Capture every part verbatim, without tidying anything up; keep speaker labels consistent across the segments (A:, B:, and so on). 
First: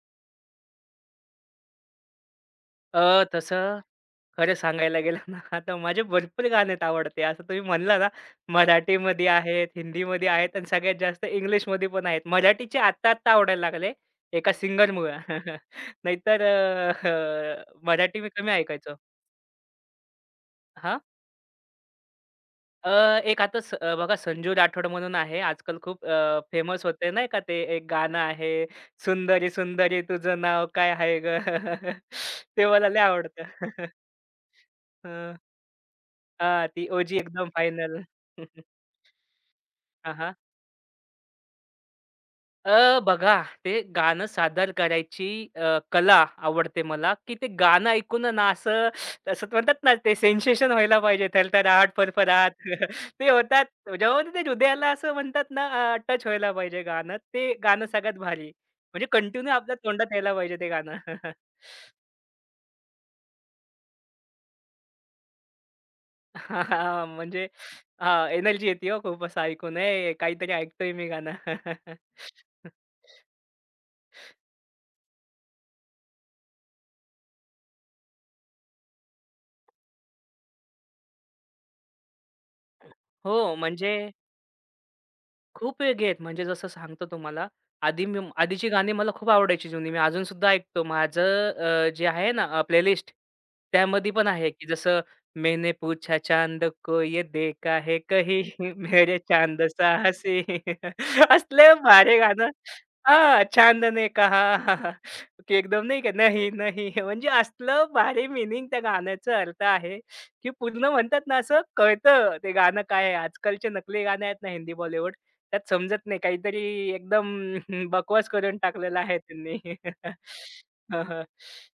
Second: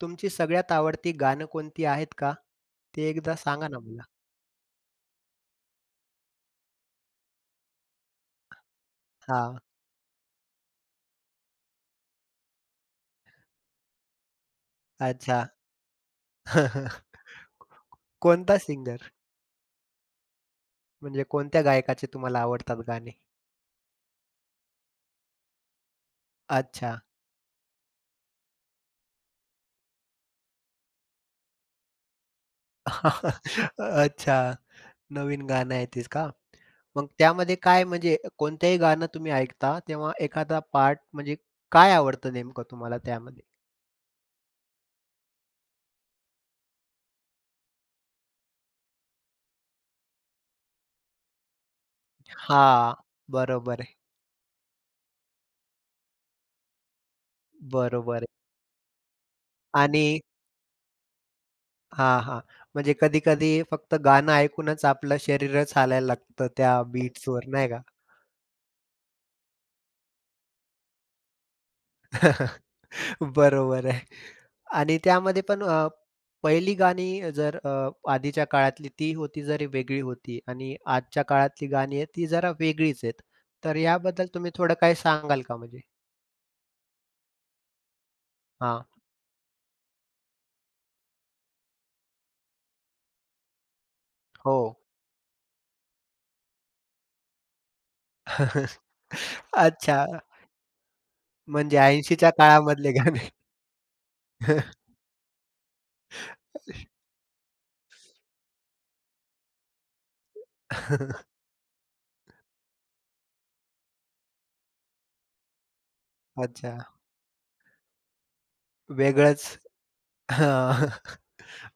A: तुमची सगळ्यात आवडती गाणं कोणती आहेत का? ते
B: अ,
A: एकदा सांगा
B: तसं
A: ना मला?
B: खरं सांगायला गेलं ना, आता माझे भरपूर गाणेत आवडते. असं तुम्ही म्हणला ना, मराठीमध्ये
A: हां.
B: आहेत, हिंदीमध्ये आहेत आणि सगळ्यात जास्त इंग्लिशमध्ये पण आहेत. मराठीचे आत्ता-आत्ता आवडायला लागले एका सिंगरमुळं.
A: अच्छा.
B: नाहीतर अ, मराठी मी कमी
A: कोणता
B: ऐकायचो.
A: सिंगर?
B: हां?
A: म्हणजे कोणत्या गायकाचे तुम्हाला आवडतात
B: अ,
A: गाणे?
B: एक आता स अ, बघा संजू राठोड म्हणून आहे. आजकाल खूप फेमस
A: अच्छा.
B: होते नाही का ते एक गाणं आहे, सुंदरी सुंदरी तुझं नाव काय आहे गं? ते मला लय आवडतं.
A: अच्छा.
B: हं.
A: नवीन गाणं आहे तेच का?
B: हां, ती
A: मग
B: ओजी एकदम
A: त्यामध्ये काय
B: फायनल.
A: म्हणजे कोणतंही गाणं तुम्ही ऐकता तेव्हा
B: हां, हां.
A: एखादा पार्ट म्हणजे काय आवडतं नेमकं तुम्हाला
B: अ, बघा
A: त्यामध्ये?
B: ते गाणं सादर करायची अ, कला आवडते मला, की ते गाणं ऐकून आहे ना असं असं म्हणतात ना ते सेन्सेशन व्हायला पाहिजे. थरथराट, फरफराट
A: हां.
B: ते होतात.
A: बरोबर आहे.
B: जेव्हा ते हृदयाला असं म्हणतात ना अ, टच व्हायला पाहिजे गाणं. ते गाणं
A: बरोबर
B: सगळ्यात
A: आहे.
B: भारी. म्हणजे कंटिन्यू आपल्या
A: आणि
B: तोंडात यायला पाहिजे ते गाणं.
A: हां, हां. म्हणजे कधी-कधी फक्त गाणं ऐकूनच आपलं शरीरच हालायला लागतं त्या
B: हां, म्हणजे
A: बीट्सवर नाही का?
B: हां, एनर्जी येते हो खूप असं ऐकून. "ए, काहीतरी ऐकतोय मी गाणं."
A: बरोबर आहे. आणि त्यामध्ये पण अ, पहिली गाणी जर अ, आधीच्या काळातली ती होती जरी वेगळी होती आणि आजच्या काळातली गाणी आहेत ती जरा वेगळीच आहेत.
B: हो,
A: तर
B: म्हणजे
A: याबद्दल तुम्ही थोडं काही सांगाल का म्हणजे?
B: खूप वेगळी आहेत. म्हणजे जसं सांगतो तुम्हाला, आधी मी आधीची
A: हां.
B: गाणी मला खूप आवडायची जुनी. मी अजून सुद्धा ऐकतो. माझं अ, जे आहे ना अ, प्लेलिस्ट त्यामध्ये पण आहे,
A: हो.
B: की जसं मैंने पूछा चांद को ये देखा है कही मेरे चांद
A: अच्छा.
B: साहसी असले
A: म्हणजे
B: भारी
A: ऐंशीच्या
B: गाणं
A: काळामधले गाणे.
B: हां, चांद ने कहा की एकदम नाही का "नहीं, नहीं" म्हणजे असलं भारी मीनिंग त्या गाण्याचा अर्थ आहे, की पूर्ण म्हणतात ना असं कळतं ते गाणं काय आहे. आजकालचे नकली गाणे आहेत ना हिंदी त्यात समजत नाही काहीतरी
A: अच्छा.
B: एकदम बकवास करून टाकलेला आहे
A: वेगळंच.
B: त्यांनी.
A: हां.
B: हं, हं.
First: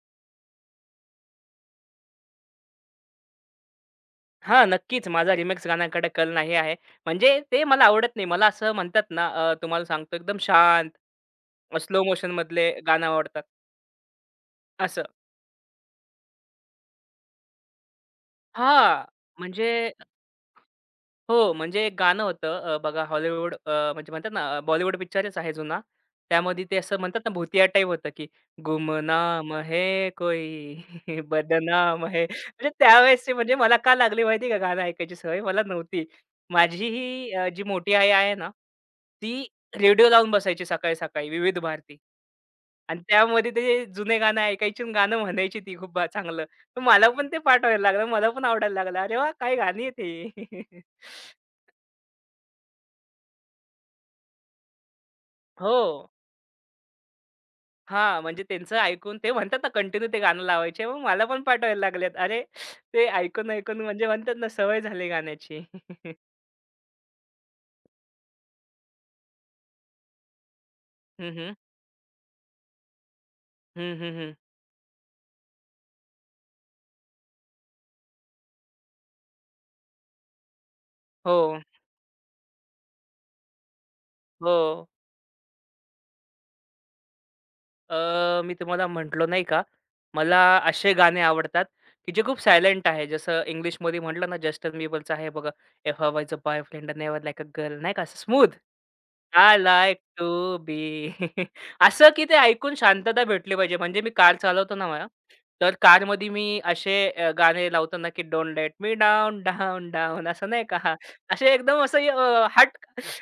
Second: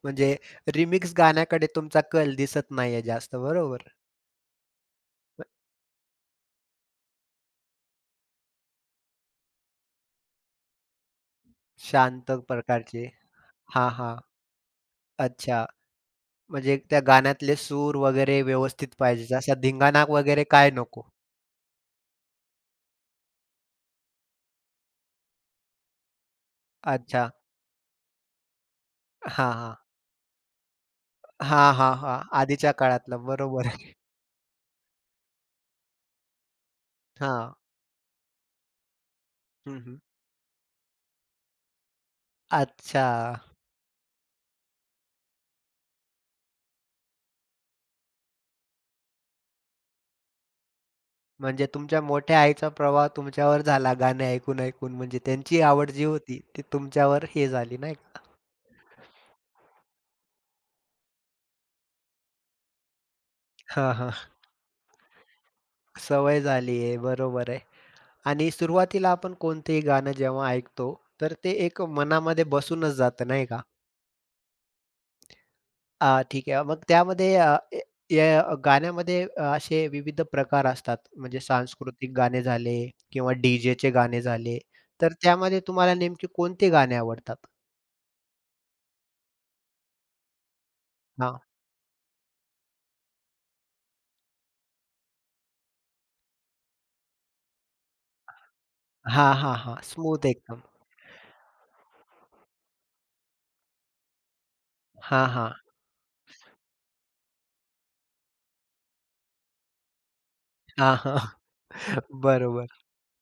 A: म्हणजे रिमिक्स गाण्याकडे तुमचा कल दिसत नाहीये जास्त, बरोबर?
B: हां, नक्कीच माझा रिमेक्स गाण्याकडे कल नाही आहे. म्हणजे ते मला आवडत नाही. मला असं म्हणतात ना अ, तुम्हाला सांगतो एकदम शांत, स्लो
A: शांत
B: मोशनमधले गाणं
A: प्रकारचे
B: आवडतात
A: हां, हां.
B: असं.
A: अच्छा. म्हणजे त्या गाण्यातले सूर वगैरे व्यवस्थित
B: हां,
A: पाहिजे, जसा
B: म्हणजे
A: धिंगाणा वगैरे काय नको?
B: हो, म्हणजे एक गाणं होतं अ, बघा हॉलिवूड अ, म्हणजे म्हणतात ना अ, बॉलिवूड पिक्चरच आहे जुना. त्यामध्ये ते असं म्हणतात
A: अच्छा.
B: ना भुतिया टाइप होतं, की
A: हां,
B: गुमनाम
A: हां.
B: है कोई
A: हां, हां,
B: बदनाम
A: हां.
B: है. म्हणजे
A: आधीच्या काळातलं
B: त्यावेळेसचे म्हणजे
A: बरोबर.
B: मला का लागली माहिती आहे का गाणं ऐकायची सवय? मला नव्हती. माझी ही अ,
A: हां.
B: जी मोठी आई आहे ना, ती
A: हं, हं.
B: रेडिओ लावून बसायची सकाळी-सकाळी विविध भारती. आणि
A: अच्छा.
B: त्यामध्ये ते जुने गाणं ऐकायची आणि गाणं म्हणायची ती खूप ब चांगलं. तर मला पण ते पाठ लागलं. मला पण आवडायला लागलं. अरे वाह! काय गाणी आहेत ही.
A: म्हणजे तुमच्या मोठ्या आईचा प्रभाव तुमच्यावर झाला गाणे ऐकून-ऐकून. म्हणजे त्यांची
B: हो.
A: आवड जी होती, ती तुमच्यावर हे झाली नाही
B: हां,
A: का?
B: म्हणजे त्यांचं ऐकून ते म्हणतात ना कंटिन्यू ते गाणं लावायचे. मग मला पण पाठवायला लागलेत. अरे, ते ऐकून-ऐकून
A: हां,
B: म्हणजे
A: हां.
B: म्हणतात ना सवय झाली गाण्याची.
A: सवय झाली आहे. बरोबर आहे. आणि सुरुवातीला आपण कोणतंही गाणं जेव्हा ऐकतो,
B: हं,
A: तर ते
B: हं.
A: एक मनामध्ये बसूनच जातं नाही का?
B: हं, हं, हं.
A: अ, ठीक आहे. मग त्यामध्ये अ, ए या गाण्यामध्ये अ, असे विविध प्रकार असतात.
B: हो,
A: म्हणजे सांस्कृतिक गाणे झाले किंवा डीजे चे गाणे झाले.
B: हो.
A: तर त्यामध्ये तुम्हाला नेमके कोणते गाणे आवडतात?
B: अ, मी तुम्हाला म्हटलो नाही का, मला असे गाणे
A: हां.
B: आवडतात, की जे खूप सायलेंट आहे. जसं इंग्लिशमध्ये म्हटलं ना, जस्टिन बिबरचं आहे बघा, "if I was a boyfriend, never like a girl." नाही का, असं स्मूथ.
A: हां, हां,
B: आय
A: हां.
B: लाइक
A: स्मूथ
B: टू
A: एकदम.
B: बी असं की ते ऐकून शांतता भेटली पाहिजे. म्हणजे मी कार चालवतो ना मला,
A: हां, हां.
B: तर कारमध्ये मी असे अ, गाणे लावतो ना, की "don't let me down, down, down." असं नाही का,
A: हां, हां.
B: असे एकदम असं अ, हट
A: बरोबर.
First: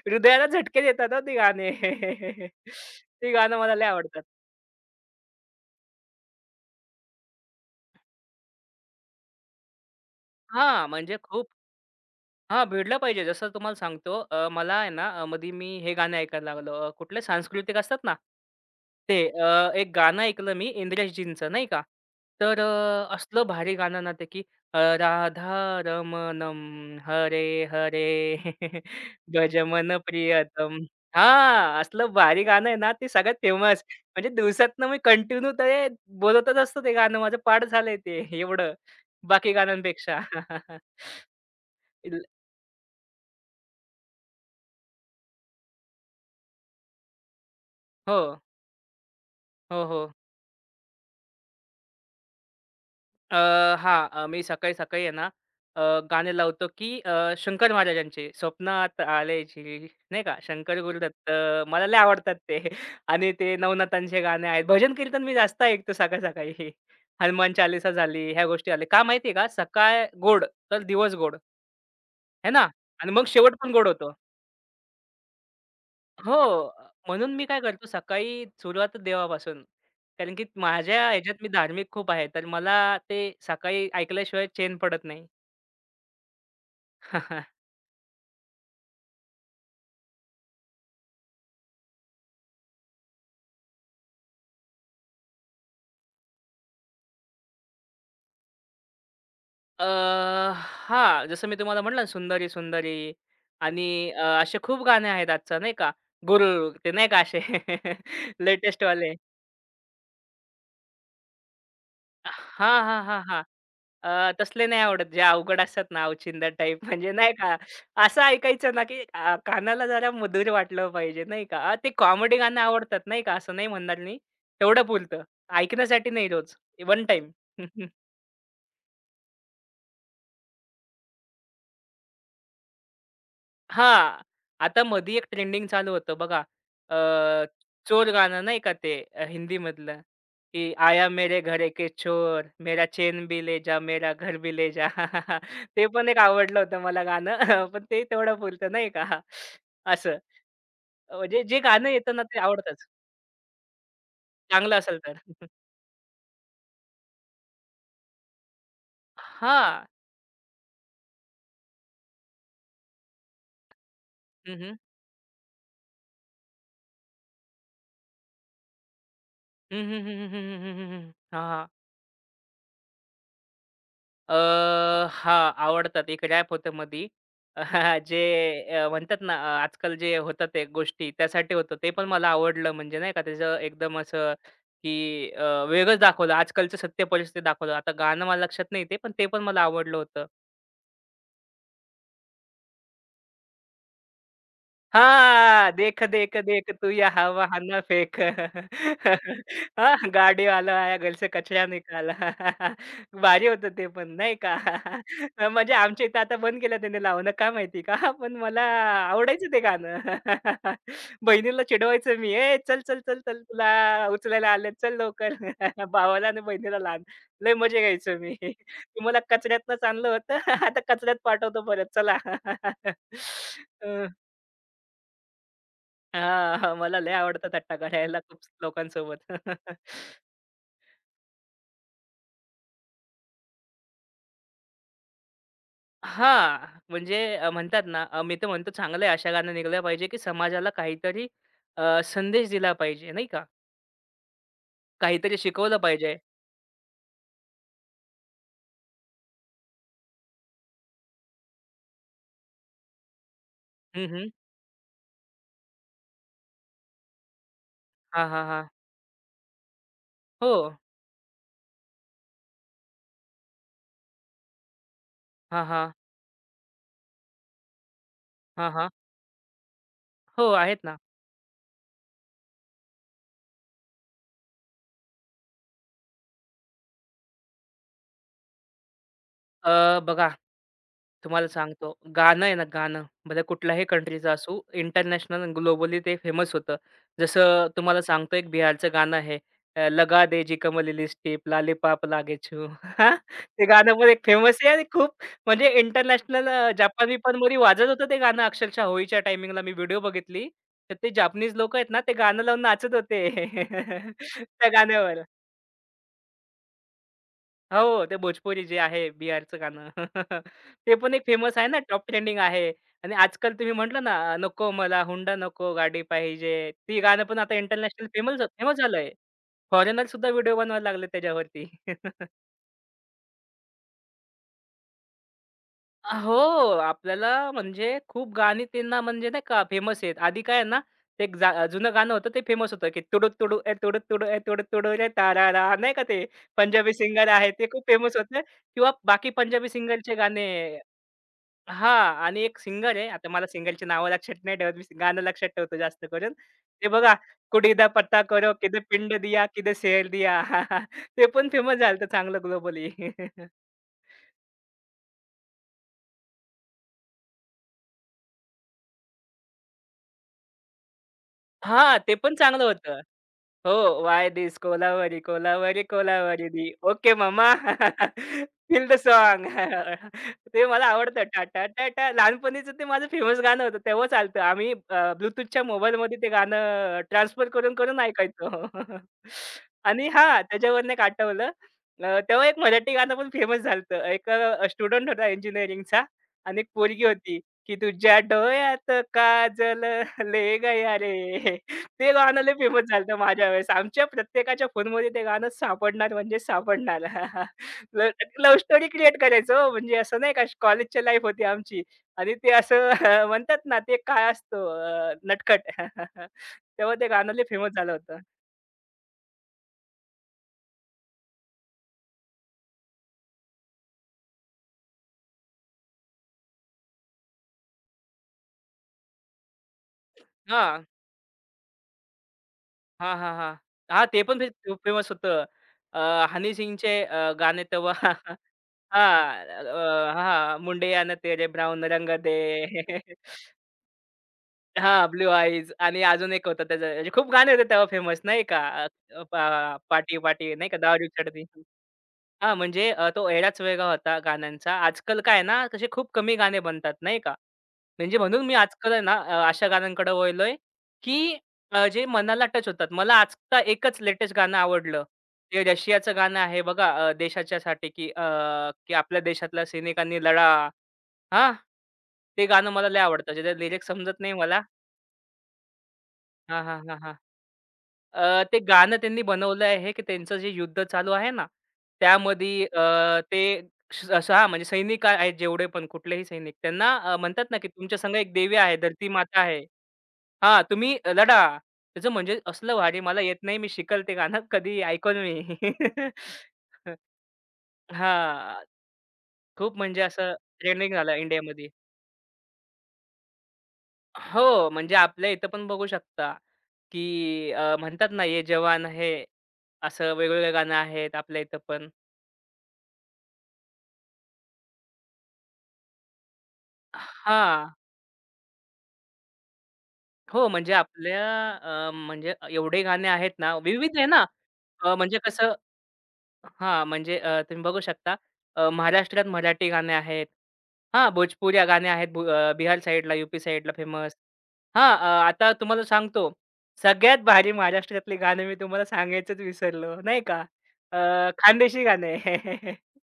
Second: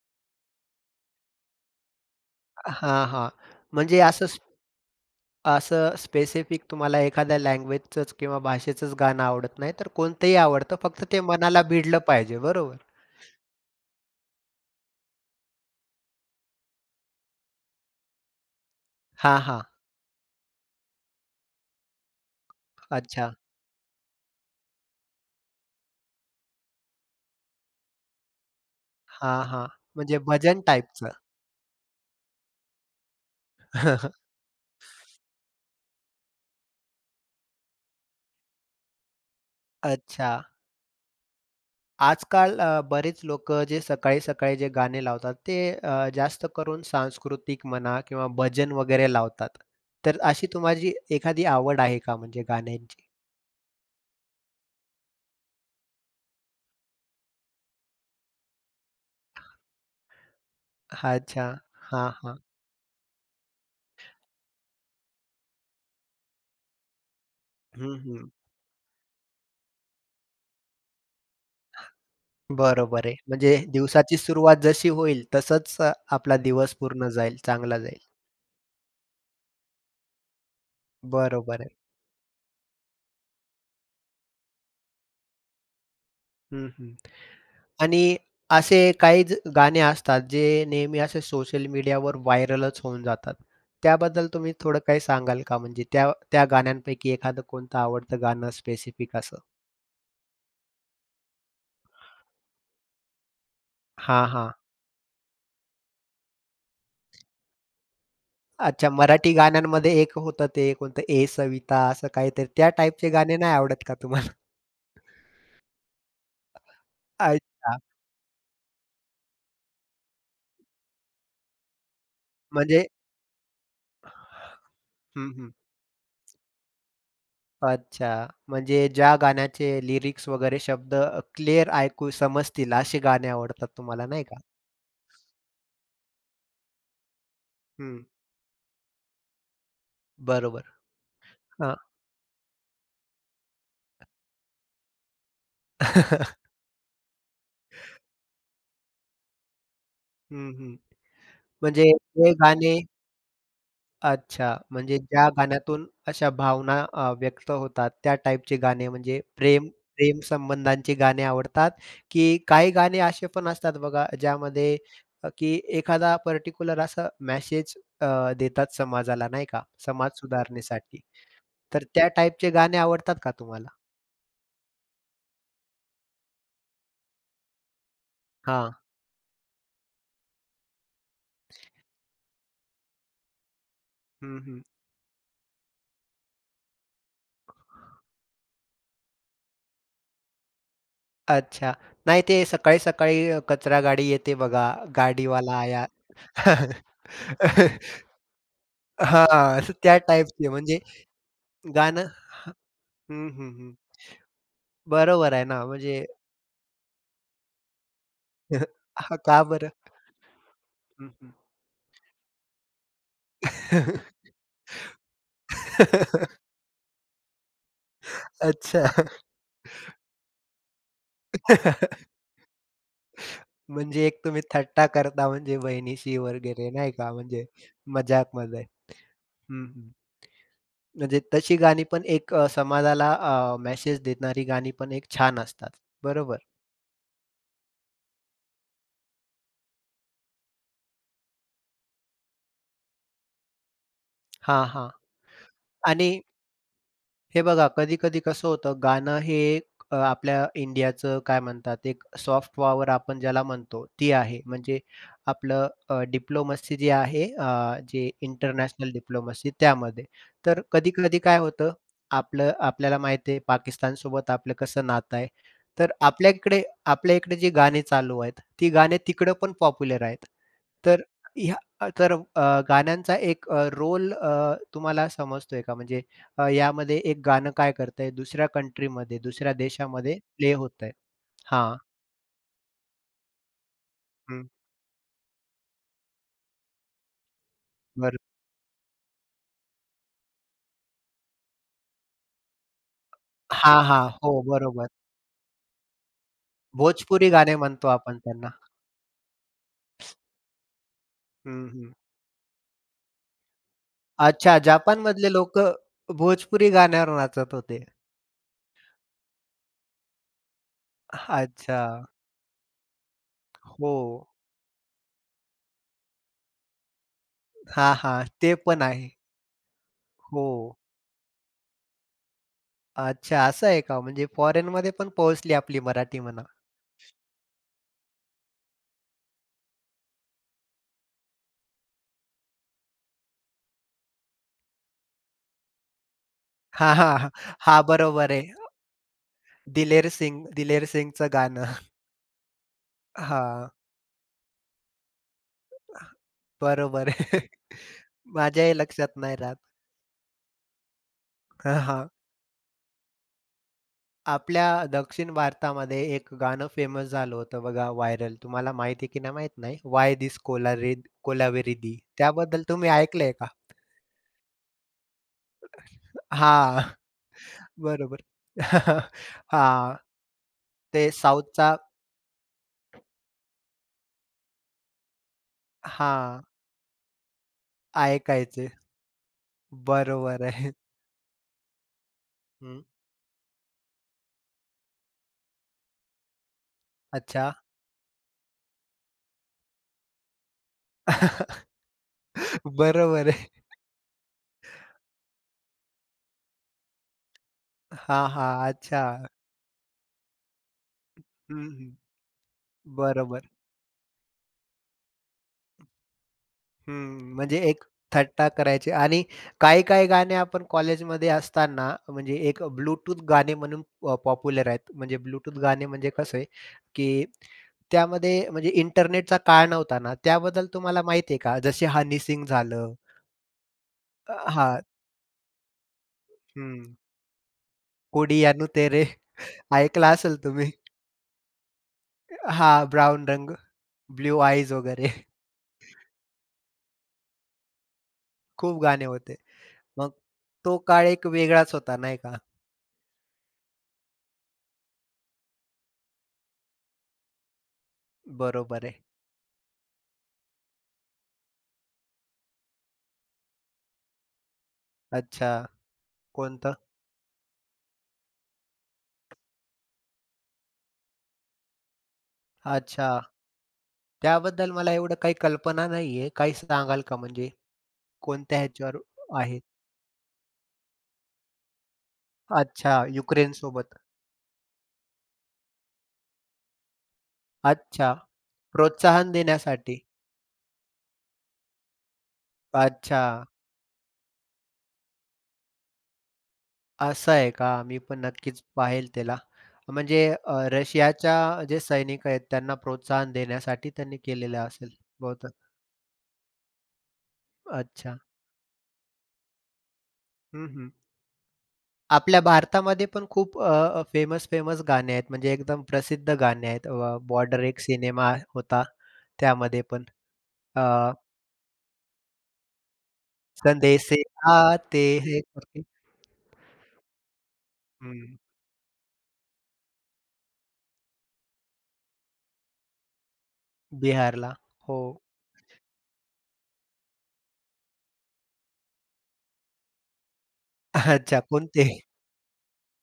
B: हृदयाला झटके देतात हो ती गाणे.
A: हां, हां.
B: ती गाणं मला लय
A: म्हणजे
B: आवडतात.
A: असं असं स्पेसिफिक तुम्हाला एखाद्या लँग्वेजचंच किंवा भाषेचंच गाणं आवडत नाही, तर कोणतंही आवडतं.
B: हां,
A: फक्त
B: म्हणजे
A: ते
B: खूप
A: मनाला भिडलं पाहिजे,
B: हां,
A: बरोबर?
B: भिडलं पाहिजे. जसं तुम्हाला सांगतो अ, मला आहे ना अ, मध्ये मी हे गाणं ऐकायला लागलो अ, कुठले सांस्कृतिक असतात ना ते
A: हां, हां.
B: अ, एक गाणं ऐकलं मी इंद्रेशजींचं नाही का. तर अ,
A: अच्छा.
B: असलं भारी गाणं ना ते की अ, राधा रमणं हरे हरे
A: हां, हां.
B: गजमन
A: म्हणजे भजन
B: प्रियतम.
A: टाईपचं.
B: हां, असलं भारी गाणं आहे ना ते सगळ्यात फेमस. म्हणजे दिवसातनं मी कंटिन्यू ते बोलतच असतो ते गाणं माझं पाठ झालंय ते एवढं बाकी गाण्यांपेक्षा.
A: अच्छा.
B: इल
A: आजकाल अ, बरेच लोकं जे सकाळी-सकाळी जे गाणे लावतात, ते अ, जास्त करून सांस्कृतिक म्हणा
B: हो.
A: किंवा भजन वगैरे लावतात.
B: हो, हो.
A: तर अशी तुम्हाला एखादी आवड आहे का म्हणजे गाण्यांची?
B: अ, हां. अ, मी सकाळी-सकाळी आहे ना, अ, गाणे लावतो की अ, शंकर महाराजांचे स्वप्नात आले श्री नाही का, शंकर गुरुदत्त
A: अच्छा.
B: मला लय
A: हां,
B: आवडतात
A: हां.
B: ते आणि ते नवनाथांचे गाणे आहेत. भजन कीर्तन मी जास्त ऐकतो सकाळ-सकाळी. हनुमान चालीसा
A: हं,
B: झाली,
A: हं.
B: ह्या गोष्टी आल्या. का माहिती का, सकाळ गोड तर दिवस गोड, है ना?
A: बरोबर
B: आणि
A: आहे.
B: मग शेवट
A: म्हणजे
B: पण गोड होतो.
A: दिवसाची सुरुवात जशी होईल तसंच अ,
B: हो.
A: आपला दिवस
B: अ,
A: पूर्ण
B: म्हणून
A: जाईल,
B: मी काय
A: चांगला
B: करतो
A: जाईल.
B: सकाळी सुरुवातच देवापासून. कारण की माझ्या ह्याच्यात मी
A: बरोबर आहे.
B: धार्मिक खूप आहे. तर मला ते सकाळी ऐकल्याशिवाय चैन पडत नाही.
A: हं, हं. आणि असे काही ज गाणे असतात जे नेहमी असे सोशल मीडियावर व्हायरलच होऊन जातात. त्याबद्दल तुम्ही थोडं काही सांगाल का? म्हणजे त्या त्या गाण्यांपैकी एखादं कोणतं आवडतं गाणं स्पेसिफिक असं?
B: अ, हां, जसं मी तुम्हाला म्हटलं ना सुंदरी सुंदरी आणि अ,
A: हां, हां.
B: असे खूप गाणे आहेत आजचा नाही का. गुरुर ते नाही का असे
A: अच्छा
B: लेटेस्टवाले.
A: मराठी गाण्यांमध्ये एक होतं ते कोणतं "ए सविता" असं काहीतरी त्या
B: हां, हां,
A: टाइपचे
B: हां,
A: गाणे
B: हां.
A: नाही आवडत का तुम्हाला?
B: अ, तसले नाही आवडत जे अवघड असतात ना, अवचिंदा टाइप म्हणजे नाही का,
A: अच्छा.
B: असं ऐकायचं ना, की अ, कानाला जरा मधुर वाटलं पाहिजे नाही का. अ, ते कॉमेडी गाणं
A: म्हणजे
B: आवडतात नाही का, असं नाही म्हणणार मी. तेवढं पुरतं.
A: हं, हं.
B: ऐकण्यासाठी नाही रोज, वन टाइम
A: अच्छा. म्हणजे ज्या गाण्याचे लिरिक्स वगैरे शब्द अ, क्लिअर ऐकू समजतील अशी गाणी आवडतात तुम्हाला
B: हां.
A: नाही का?
B: आता मधी एक ट्रेंडिंग चालू होतं बघा. अ,
A: हं.
B: चोर गाणं नाही का ते अ, हिंदीमधलं, की
A: बरोबर.
B: आया मेरे घरे
A: हां.
B: के चोर, मेरा चैन भी ले जा, मेरा घर भी ले जा. ते पण एक आवडलं होतं मला गाणं. पण ते तेवढं पुरतं नाही का. असं.
A: हं, हं.
B: म्हणजे जे
A: म्हणजे
B: गाणं येतं ना
A: हे
B: ते
A: गाणे
B: आवडतंच.
A: अच्छा.
B: चांगलं असेल
A: म्हणजे
B: तर.
A: ज्या गाण्यातून अशा भावना अ, व्यक्त होतात, त्या टाइपचे गाणे म्हणजे प्रेम
B: हां.
A: प्रेम संबंधांची गाणी आवडतात, की काही गाणी असे पण असतात बघा
B: हं, हं.
A: ज्यामध्ये अ, की एखादा पर्टिक्युलर असा मेसेज देतात समाजाला नाही का,
B: हं, हं,
A: समाज
B: हं, हं, हं, हं, हं,
A: सुधारणेसाठी.
B: हं, हं.
A: तर त्या टाइपचे गाणे आवडतात का तुम्हाला?
B: अ, हां, आवडतात. एक रॅप होतं मधी जे
A: हां.
B: अ, म्हणतात ना, अ, आजकाल जे होतं ते गोष्टी त्यासाठी होतं. ते पण मला आवडलं म्हणजे नाही का त्याचं एकदम असं
A: हं, हं.
B: की अ, वेगळंच दाखवलं. आजकालचं सत्य परिस्थिती दाखवलं. आता गाणं मला लक्षात नाही ते आहे, पण ते पण मला आवडलं होतं.
A: अच्छा. नाही ते सकाळी-सकाळी अ, कचरा गाडी येते बघा, गाडीवाला
B: हाँ,
A: आया.
B: देख देख देख तू यहाँ वहां फेंक.
A: हां. त्या
B: गाड़ी
A: टाइपचे
B: गाडीवाला
A: म्हणजे
B: आया घर से कचरा
A: गाणं
B: निकाला.
A: हं,
B: भारी
A: हं,
B: होतं
A: हं.
B: ते पण नाही का?
A: बरोबर आहे
B: अं,
A: ना,
B: म्हणजे आमच्या
A: म्हणजे
B: इथं आता बंद केलं त्याने लावणं का माहिती का? पण मला
A: हां, का
B: आवडायचं ते
A: बरं?
B: गाणं.
A: हं, हं.
B: बहिणीला चिडवायचं मी, "ए चल, चल, चल, चल तुला उचलायला आलेत चल लवकर." भावाला आणि बहिणीला लहान. लय मजा घ्यायचो मी.
A: अच्छा.
B: "तू कचऱ्यातनंच आणलं होतं, आता कचऱ्यात पाठवतो परत चला."
A: म्हणजे
B: अ
A: एक तुम्ही थट्टा करता म्हणजे बहिणीशी
B: हां,
A: वगैरे
B: हां.
A: नाही
B: मला
A: का,
B: लय
A: म्हणजे
B: आवडतं थट्टा करायला खूप
A: मजाकमध्ये.
B: लोकांसोबत.
A: हं, हं. म्हणजे तशी गाणी पण एक अ, समाजाला अ, मेसेज देणारी गाणी पण एक छान असतात. बरोबर.
B: हां, म्हणजे अ, म्हणतात ना, अ, मी तर म्हणतो चांगलं आहे अशा गाण्या निघाल्या पाहिजे, की समाजाला काहीतरी अ, संदेश दिला पाहिजे, नाही का?
A: हां, हां.
B: काहीतरी शिकवलं
A: आणि
B: पाहिजे.
A: हे बघा, कधी-कधी कसं होतं गाणं हे एक अ, आपल्या इंडियाचं काय म्हणतात एक सॉफ्ट पॉवर आपण ज्याला म्हणतो
B: हं,
A: ती
B: हं.
A: आहे. म्हणजे आपलं अ, डिप्लोमसी जी आहे अ, जे
B: हां, हां, हां.
A: इंटरनॅशनल डिप्लोमसी त्यामध्ये.
B: हो.
A: तर कधी-कधी काय होतं आपलं आपल्याला माहिती आहे पाकिस्तानसोबत आपलं कसं नातं आहे.
B: हां, हां.
A: तर आपल्या इकडे आपल्या इकडे जी गाणी चालू आहेत, ती
B: हां, हां.
A: गाणी तिकडं पण पॉप्युलर आहेत.
B: हो, आहेत ना.
A: तर ह्या तर अ, गाण्यांचा एक रोल तुम्हाला समजतोय का? म्हणजे अ, यामध्ये एक गाणं काय करतंय दुसऱ्या कंट्रीमध्ये, दुसऱ्या
B: अ,
A: देशामध्ये
B: बघा
A: प्ले होतंय.
B: तुम्हाला
A: हां.
B: सांगतो गाणं आहे ना गाणं, भले कुठल्याही कंट्रीचं
A: हं.
B: असू, इंटरनॅशनल आणि ग्लोबली ते फेमस होतं. जसं तुम्हाला
A: बरं.
B: सांगतो एक बिहारचं गाणं आहे अ, लगा दे जी कमल लिपस्टिक लॉलीपॉप लागे छू. ते
A: हां,
B: गाणं
A: हां.
B: पण एक
A: हो,
B: फेमस आहे आणि
A: बरोबर.
B: खूप म्हणजे इंटरनॅशनल अ, जपानी
A: भोजपुरी गाणे
B: मध्ये वाजत
A: म्हणतो
B: होतं ते
A: आपण
B: गाणं
A: त्यांना.
B: अक्षरशः होळीच्या टायमिंगला मी व्हिडिओ बघितली. तर ते जपानीज
A: हं,
B: लोकं
A: हं.
B: आहेत ना, ते गाणं लावून नाचत होते
A: अच्छा,
B: त्या गाण्यावर.
A: जपानमधले लोकं भोजपुरी गाण्यावर नाचत होते.
B: हो, ते भोजपुरी जे आहे बिहारचं गाणं. ते पण एक फेमस आहे ना,
A: अच्छा.
B: टॉप ट्रेंडिंग आहे. आणि आजकाल तुम्ही
A: हो.
B: म्हटलं ना, अ, "नको मला हुंडा नको, गाडी पाहिजे." ती गाणं पण आता
A: हां,
B: इंटरनॅशनल
A: हां.
B: फेमस
A: ते
B: फेमस
A: पण
B: झालंय.
A: आहे.
B: फॉरेनर सुद्धा
A: हो.
B: व्हिडिओ बनवायला लागले त्याच्यावरती.
A: अच्छा, असं आहे का? म्हणजे फॉरेनमध्ये पण पोहोचली आपली मराठी
B: हो,
A: म्हणा.
B: आपल्याला म्हणजे खूप गाणी त्यांना म्हणजे नाही का फेमस आहेत. आधी काय आहे ना, ते एक जा जुनं गाणं होतं ते फेमस होतं, की "तुडू तुडू ए तुडू तुडू ए तुडू तुडू रे तारारा" नाही का ते पंजाबी
A: हां,
B: सिंगर
A: हां.
B: आहे ते
A: हां,
B: खूप फेमस
A: बरोबर
B: होते
A: आहे.
B: किंवा बाकी पंजाबी
A: दिलेर
B: सिंगरचे गाणे
A: सिंग दिलेर सिंगचं गाणं.
B: हां. आणि एक सिंगर आहे. आता मला
A: हां.
B: सिंगरची नावं लक्षात नाही ठेवत. मी गाणं लक्षात ठेवतो जास्त करून. ते
A: बरोबर
B: बघा,
A: आहे.
B: कुड़ीदा दा करो,
A: माझ्याही
B: किदे पिंड
A: लक्षात नाही
B: दिया,
A: राहत.
B: किदे शेर दिया. ते पण फेमस
A: हां,
B: झालं होतं
A: हां.
B: चांगलं ग्लोबली.
A: आपल्या दक्षिण भारतामध्ये एक गाणं फेमस झालं होतं बघा व्हायरल. तुम्हाला माहिती आहे की नाही माहीत नाही. "व्हाय धिस कोलारिद
B: हां,
A: कोलावेरिदी."
B: ते पण चांगलं
A: त्याबद्दल तुम्ही
B: होतं.
A: ऐकलंय का?
B: हो. व्हाय धिस कोलावरी, कोलावरी, कोलावरी दी.
A: हां,
B: ओके मम्मा.
A: बरोबर.
B: Feel the song.
A: हां.
B: ते मला
A: ते
B: आवडतं. टा टाटा,
A: साउथचा
B: टा टा. लहानपणीचं ते माझं फेमस गाणं होतं. तेव्हा चालतं. आम्ही अ, Bluetoothच्या मोबाईलमध्ये ते
A: हां,
B: गाणं ट्रान्सफर करून-करून ऐकायचो.
A: ऐकायचे.
B: आणि हां,
A: बरोबर आहे.
B: त्याच्यावरून एक आठवलं. अ, तेव्हा एक
A: हं.
B: मराठी गाणं पण फेमस झालं एक स्टुडंट होता इंजिनिअरिंगचा आणि एक पोरगी होती,
A: अच्छा.
B: की तुझ्या डोळ्यात काजल ले गया रे. ते गाणं लय फेमस झालं
A: बरोबर आहे.
B: माझ्या वेळेस. आमच्या प्रत्येकाच्या फोनमध्ये ते गाणं सापडणार म्हणजे सापडणार. लव्ह
A: हां,
B: लव्ह
A: हां.
B: स्टोरी
A: अच्छा.
B: क्रिएट करायचो हो, म्हणजे असं नाही का कॉलेजची लाईफ होती
A: हं,
B: आमची
A: हं.
B: आणि ते असं
A: बरोबर.
B: म्हणतात ना, ते काय असतो अ, नटखट. तेव्हा ते गाणं
A: हं,
B: लय
A: म्हणजे
B: फेमस
A: एक
B: झालं होतं.
A: थट्टा करायची आणि काही-काही गाणे आपण कॉलेजमध्ये असताना म्हणजे एक ब्लूटूथ गाणे म्हणून अ, पॉप्युलर आहेत. म्हणजे ब्लूटूथ गाणे म्हणजे कसं आहे, की त्यामध्ये म्हणजे इंटरनेटचा काळ नव्हता ना, त्याबद्दल
B: हां.
A: तुम्हाला माहिती आहे का? जसे हनी सिंग झालं
B: हां, हां, हां. हां, ते
A: अ,
B: पण
A: हां,
B: फेमस होतं. अ, हनी
A: हं,
B: सिंगचे अ, गाणे तेव्हा
A: कोडियानु तेरे
B: हां, अ,
A: ऐकलं असेल
B: हां,
A: तुम्ही.
B: मुंडेयान तेरे ब्राउन रंग दे.
A: हां, ब्राउन रंग, ब्लू आईज
B: हां,
A: वगैरे
B: ब्लू आईज आणि अजून एक होतं त्याचं म्हणजे खूप गाणे होते तेव्हा फेमस नाही का?
A: खूप
B: अ,
A: गाणे
B: अ,
A: होते.
B: पा
A: मग
B: पाटी पाटी नाही
A: तो
B: का
A: काळ
B: दारू
A: एक
B: चढदी
A: वेगळाच होता नाही का?
B: हां, म्हणजे अ, तो एडाच वेगळा होता गाण्यांचा. आजकाल काय आहे ना, तसे खूप कमी गाणे बनतात नाही का? म्हणजे म्हणून मी
A: बरोबर
B: आजकाल
A: आहे.
B: आहे ना अ, अशा गाण्यांकडे वळलोय, की अ, जे मनाला टच होतात. मला आजचा एकच लेटेस्ट गाणं आवडलं.
A: अच्छा,
B: ते रशियाचं गाणं आहे
A: कोणतं?
B: बघा अ, देशाच्यासाठी की अ, की आपल्या देशातल्या सैनिकांनी लढा. हां, ते गाणं मला लय
A: अच्छा.
B: आवडतं. त्याचे लिरिक्स समजत नाही मला.
A: त्याबद्दल मला एवढं काही कल्पना नाहीये. काही
B: हां, हां, हां,
A: सांगाल का
B: हां.
A: म्हणजे
B: अ,
A: कोणत्या
B: ते गाणं
A: ह्याच्यावर
B: त्यांनी
A: आहे?
B: बनवलं आहे, की त्यांचं जे युद्ध चालू आहे ना, त्यामध्ये अ,
A: अच्छा,
B: ते
A: युक्रेनसोबत.
B: श सहा म्हणजे सैनिक आ- आहेत जेवढे पण कुठलेही सैनिक त्यांना अ, म्हणतात ना, की तुमच्या
A: अच्छा,
B: संग एक देवी आहे, धरती
A: प्रोत्साहन
B: माता आहे.
A: देण्यासाठी.
B: हां, तुम्ही लढा. त्याचं म्हणजे असलं भारी मला
A: अच्छा,
B: येत नाही. मी शिकल ते गाणं कधी ऐकल मी.
A: असं आहे का? मी पण नक्कीच
B: हां,
A: पाहेल त्याला.
B: खूप म्हणजे
A: म्हणजे
B: असं
A: अ,
B: ट्रेंडिंग झालं
A: रशियाच्या
B: इंडियामध्ये.
A: जे सैनिक आहेत त्यांना प्रोत्साहन देण्यासाठी त्यांनी केलेलं
B: हो,
A: असेल
B: म्हणजे आपल्या इथं
A: बहुतेक.
B: पण बघू शकता, की अ, म्हणतात
A: अच्छा.
B: ना, "ये जवान है." असं वेगवेगळे
A: हं,
B: गाणं
A: हं.
B: आहेत आपल्या इथं पण.
A: आपल्या भारतामध्ये पण खूप फेमस-फेमस गाणे आहेत. म्हणजे एकदम प्रसिद्ध गाणे आहेत. बॉर्डर
B: हां.
A: एक सिनेमा होता त्यामध्ये पण.
B: हो, म्हणजे
A: अ
B: आपल्या अ, म्हणजे एवढे गाणे आहेत ना, विविध
A: कंधे
B: आहे
A: से
B: ना. अ,
A: आते
B: म्हणजे
A: हैं
B: कसं
A: करके
B: हां, म्हणजे अ, तुम्ही बघू शकता
A: हं.
B: अ, महाराष्ट्रात मराठी गाणे आहेत. हां, भोजपुरी गाणे आहेत भो अ, बिहार साईडला, यूपी साईडला फेमस.
A: बिहारला.
B: हां,
A: हो.
B: अ, आता तुम्हाला सांगतो, सगळ्यात भारी महाराष्ट्रातले गाणे मी तुम्हाला सांगायचंच विसरलो, नाही का? अ,
A: अच्छा
B: खानदेशी
A: कोणते?
B: गाणे.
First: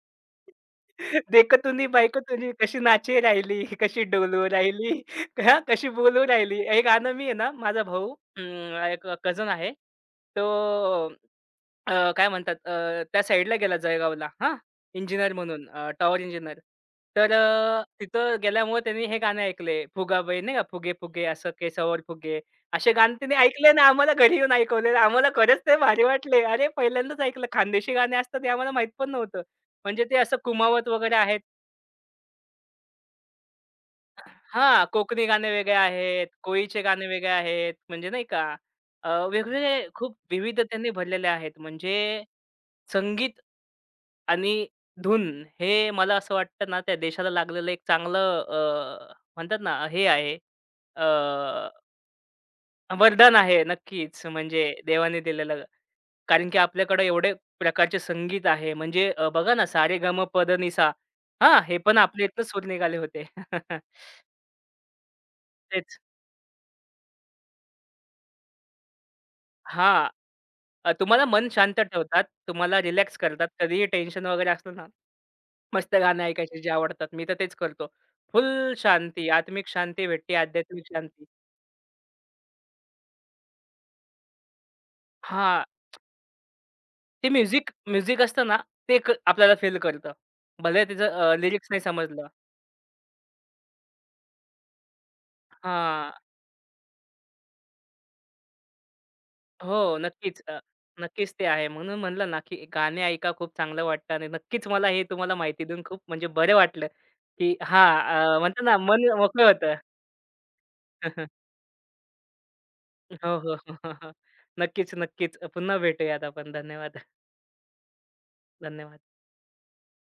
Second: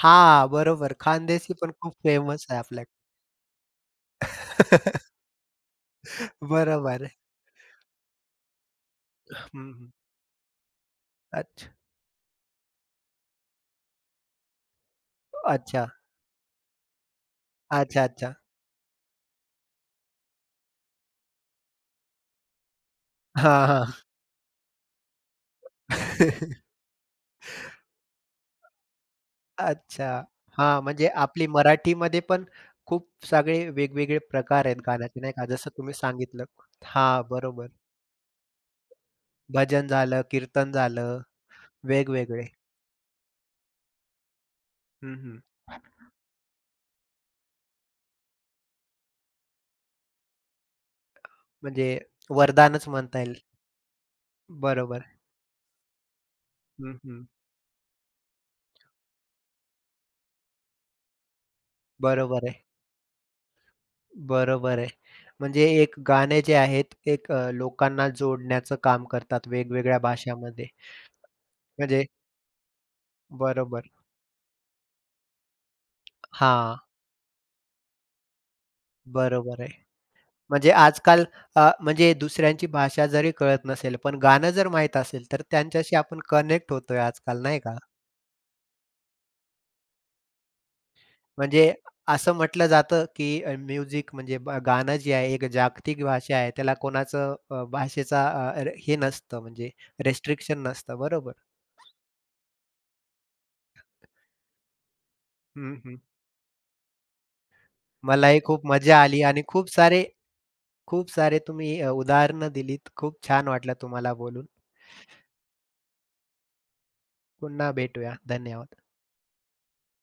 A: हां, बरोबर. खानदेशी
B: देखो
A: पण
B: तुनी
A: खूप
B: बायको
A: फेमस
B: तुनी
A: आहे
B: कशी नाचे राहिली, कशी डोलू राहिली,
A: आपल्याकडे.
B: हां, कशी बोलू राहिली. हे
A: बरोबर.
B: गाणं मी आहे ना, माझा भाऊ अं, एक
A: हं,
B: कजन आहे.
A: हं.
B: तो
A: अच्छा.
B: अ, काय म्हणतात अ, त्या साईडला गेला जळगावला हां, इंजिनियर म्हणून
A: अच्छा.
B: अ, टॉवर इंजिनियर. तर अ,
A: अच्छा, अच्छा.
B: तिथं गेल्यामुळे त्यांनी हे गाणे ऐकले. फुगाबाई नाही का, फुगे फुगे असं केसावर फुगे. असे गाणे त्यांनी
A: हां,
B: ऐकले आणि
A: हां.
B: आम्हाला घरी येऊन ऐकवले. आम्हाला खरंच ते भारी वाटले. अरे, पहिल्यांदाच ऐकलं. खानदेशी गाणे असतात हे आम्हाला माहीत पण नव्हतं. म्हणजे
A: अच्छा.
B: ते असं
A: हां,
B: कुमावत
A: म्हणजे
B: वगैरे आहेत.
A: आपली मराठीमध्ये पण खूप सगळे वेगवेगळे प्रकार आहेत
B: हां,
A: गाण्याचे
B: कोकणी
A: नाही का?
B: गाणे
A: जसं
B: वेगळे
A: तुम्ही
B: आहेत,
A: सांगितलं.
B: कोळीचे गाणे
A: हां,
B: वेगळे
A: बरोबर.
B: आहेत, म्हणजे नाही का अ, वेगवेगळे
A: भजन
B: खूप
A: झालं, कीर्तन
B: विविधतेने
A: झालं,
B: भरलेले आहेत. म्हणजे
A: वेगवेगळे.
B: संगीत आणि
A: हं,
B: धून
A: हं.
B: हे मला असं वाटतं ना, त्या देशाला लागलेलं एक चांगलं अ, म्हणतात ना, हे आहे अ,
A: म्हणजे वरदानच म्हणता येईल.
B: वरदान आहे नक्कीच, म्हणजे
A: बरोबर.
B: देवाने दिलेलं. कारण की
A: हं,
B: आपल्याकडं
A: हं.
B: एवढे प्रकारचे संगीत आहे. म्हणजे अ, बघा ना, सारेगमपधनिसा हां, हे पण आपल्या
A: बरोबर
B: इथनंच
A: आहे.
B: सूर निघाले होते.
A: बरोबर आहे. म्हणजे एक
B: तेच.
A: गाणे जे आहेत, एक अ, लोकांना जोडण्याचं काम करतात वेगवेगळ्या
B: हां.
A: भाषामध्ये.
B: अ, तुम्हाला मन शांत
A: म्हणजे
B: ठेवतात, तुम्हाला रिलॅक्स करतात. कधीही
A: बरोबर.
B: टेन्शन वगैरे असलं ना, मस्त गाणे ऐकायचे जे
A: हां,
B: आवडतात. मी तर तेच करतो. फुल शांती,
A: बरोबर
B: आत्मिक
A: आहे.
B: शांती भेटते,
A: म्हणजे
B: आध्यात्मिक शांती.
A: आजकाल अ, म्हणजे दुसऱ्यांची भाषा जरी कळत नसेल, पण गाणं जर माहीत असेल, तर
B: हां.
A: त्यांच्याशी आपण कनेक्ट होतोय
B: ते
A: आजकाल नाही
B: म्युझिक
A: का?
B: म्युझिक असतं ना, ते क आपल्याला फील करतं. भले त्याचं लिरिक्स
A: म्हणजे
B: नाही समजलं.
A: असं म्हटलं जातं, की अ, म्युझिक म्हणजे ब गाणं जे आहे एक जागतिक
B: हां.
A: भाषा आहे. त्याला कोणाचं अ, भाषेचा अ, र हे नसतं म्हणजे
B: हो, नक्कीच. अ,
A: रिस्ट्रिक्शन नसतं.
B: नक्कीच
A: बरोबर.
B: ते आहे. म्हणून म्हणलं ना, की गाणे ऐका खूप चांगलं वाटतं आणि नक्कीच मला हे तुम्हाला माहिती
A: हं,
B: देऊन
A: हं.
B: खूप म्हणजे बरं वाटलं, की हां, अ,
A: मलाही
B: म्हणतो
A: खूप
B: ना,
A: मजा
B: मन
A: आली आणि
B: मोकळं
A: खूप
B: होतं.
A: सारे खूप सारे तुम्ही अ, उदाहरणं दिलीत. खूप
B: हो,
A: छान
B: हो. हो,
A: वाटलं
B: हो, हो.
A: तुम्हाला बोलून.
B: नक्कीच, नक्कीच. पुन्हा भेटूयात आपण. धन्यवाद.
A: पुन्हा भेटूया. धन्यवाद.
B: धन्यवाद.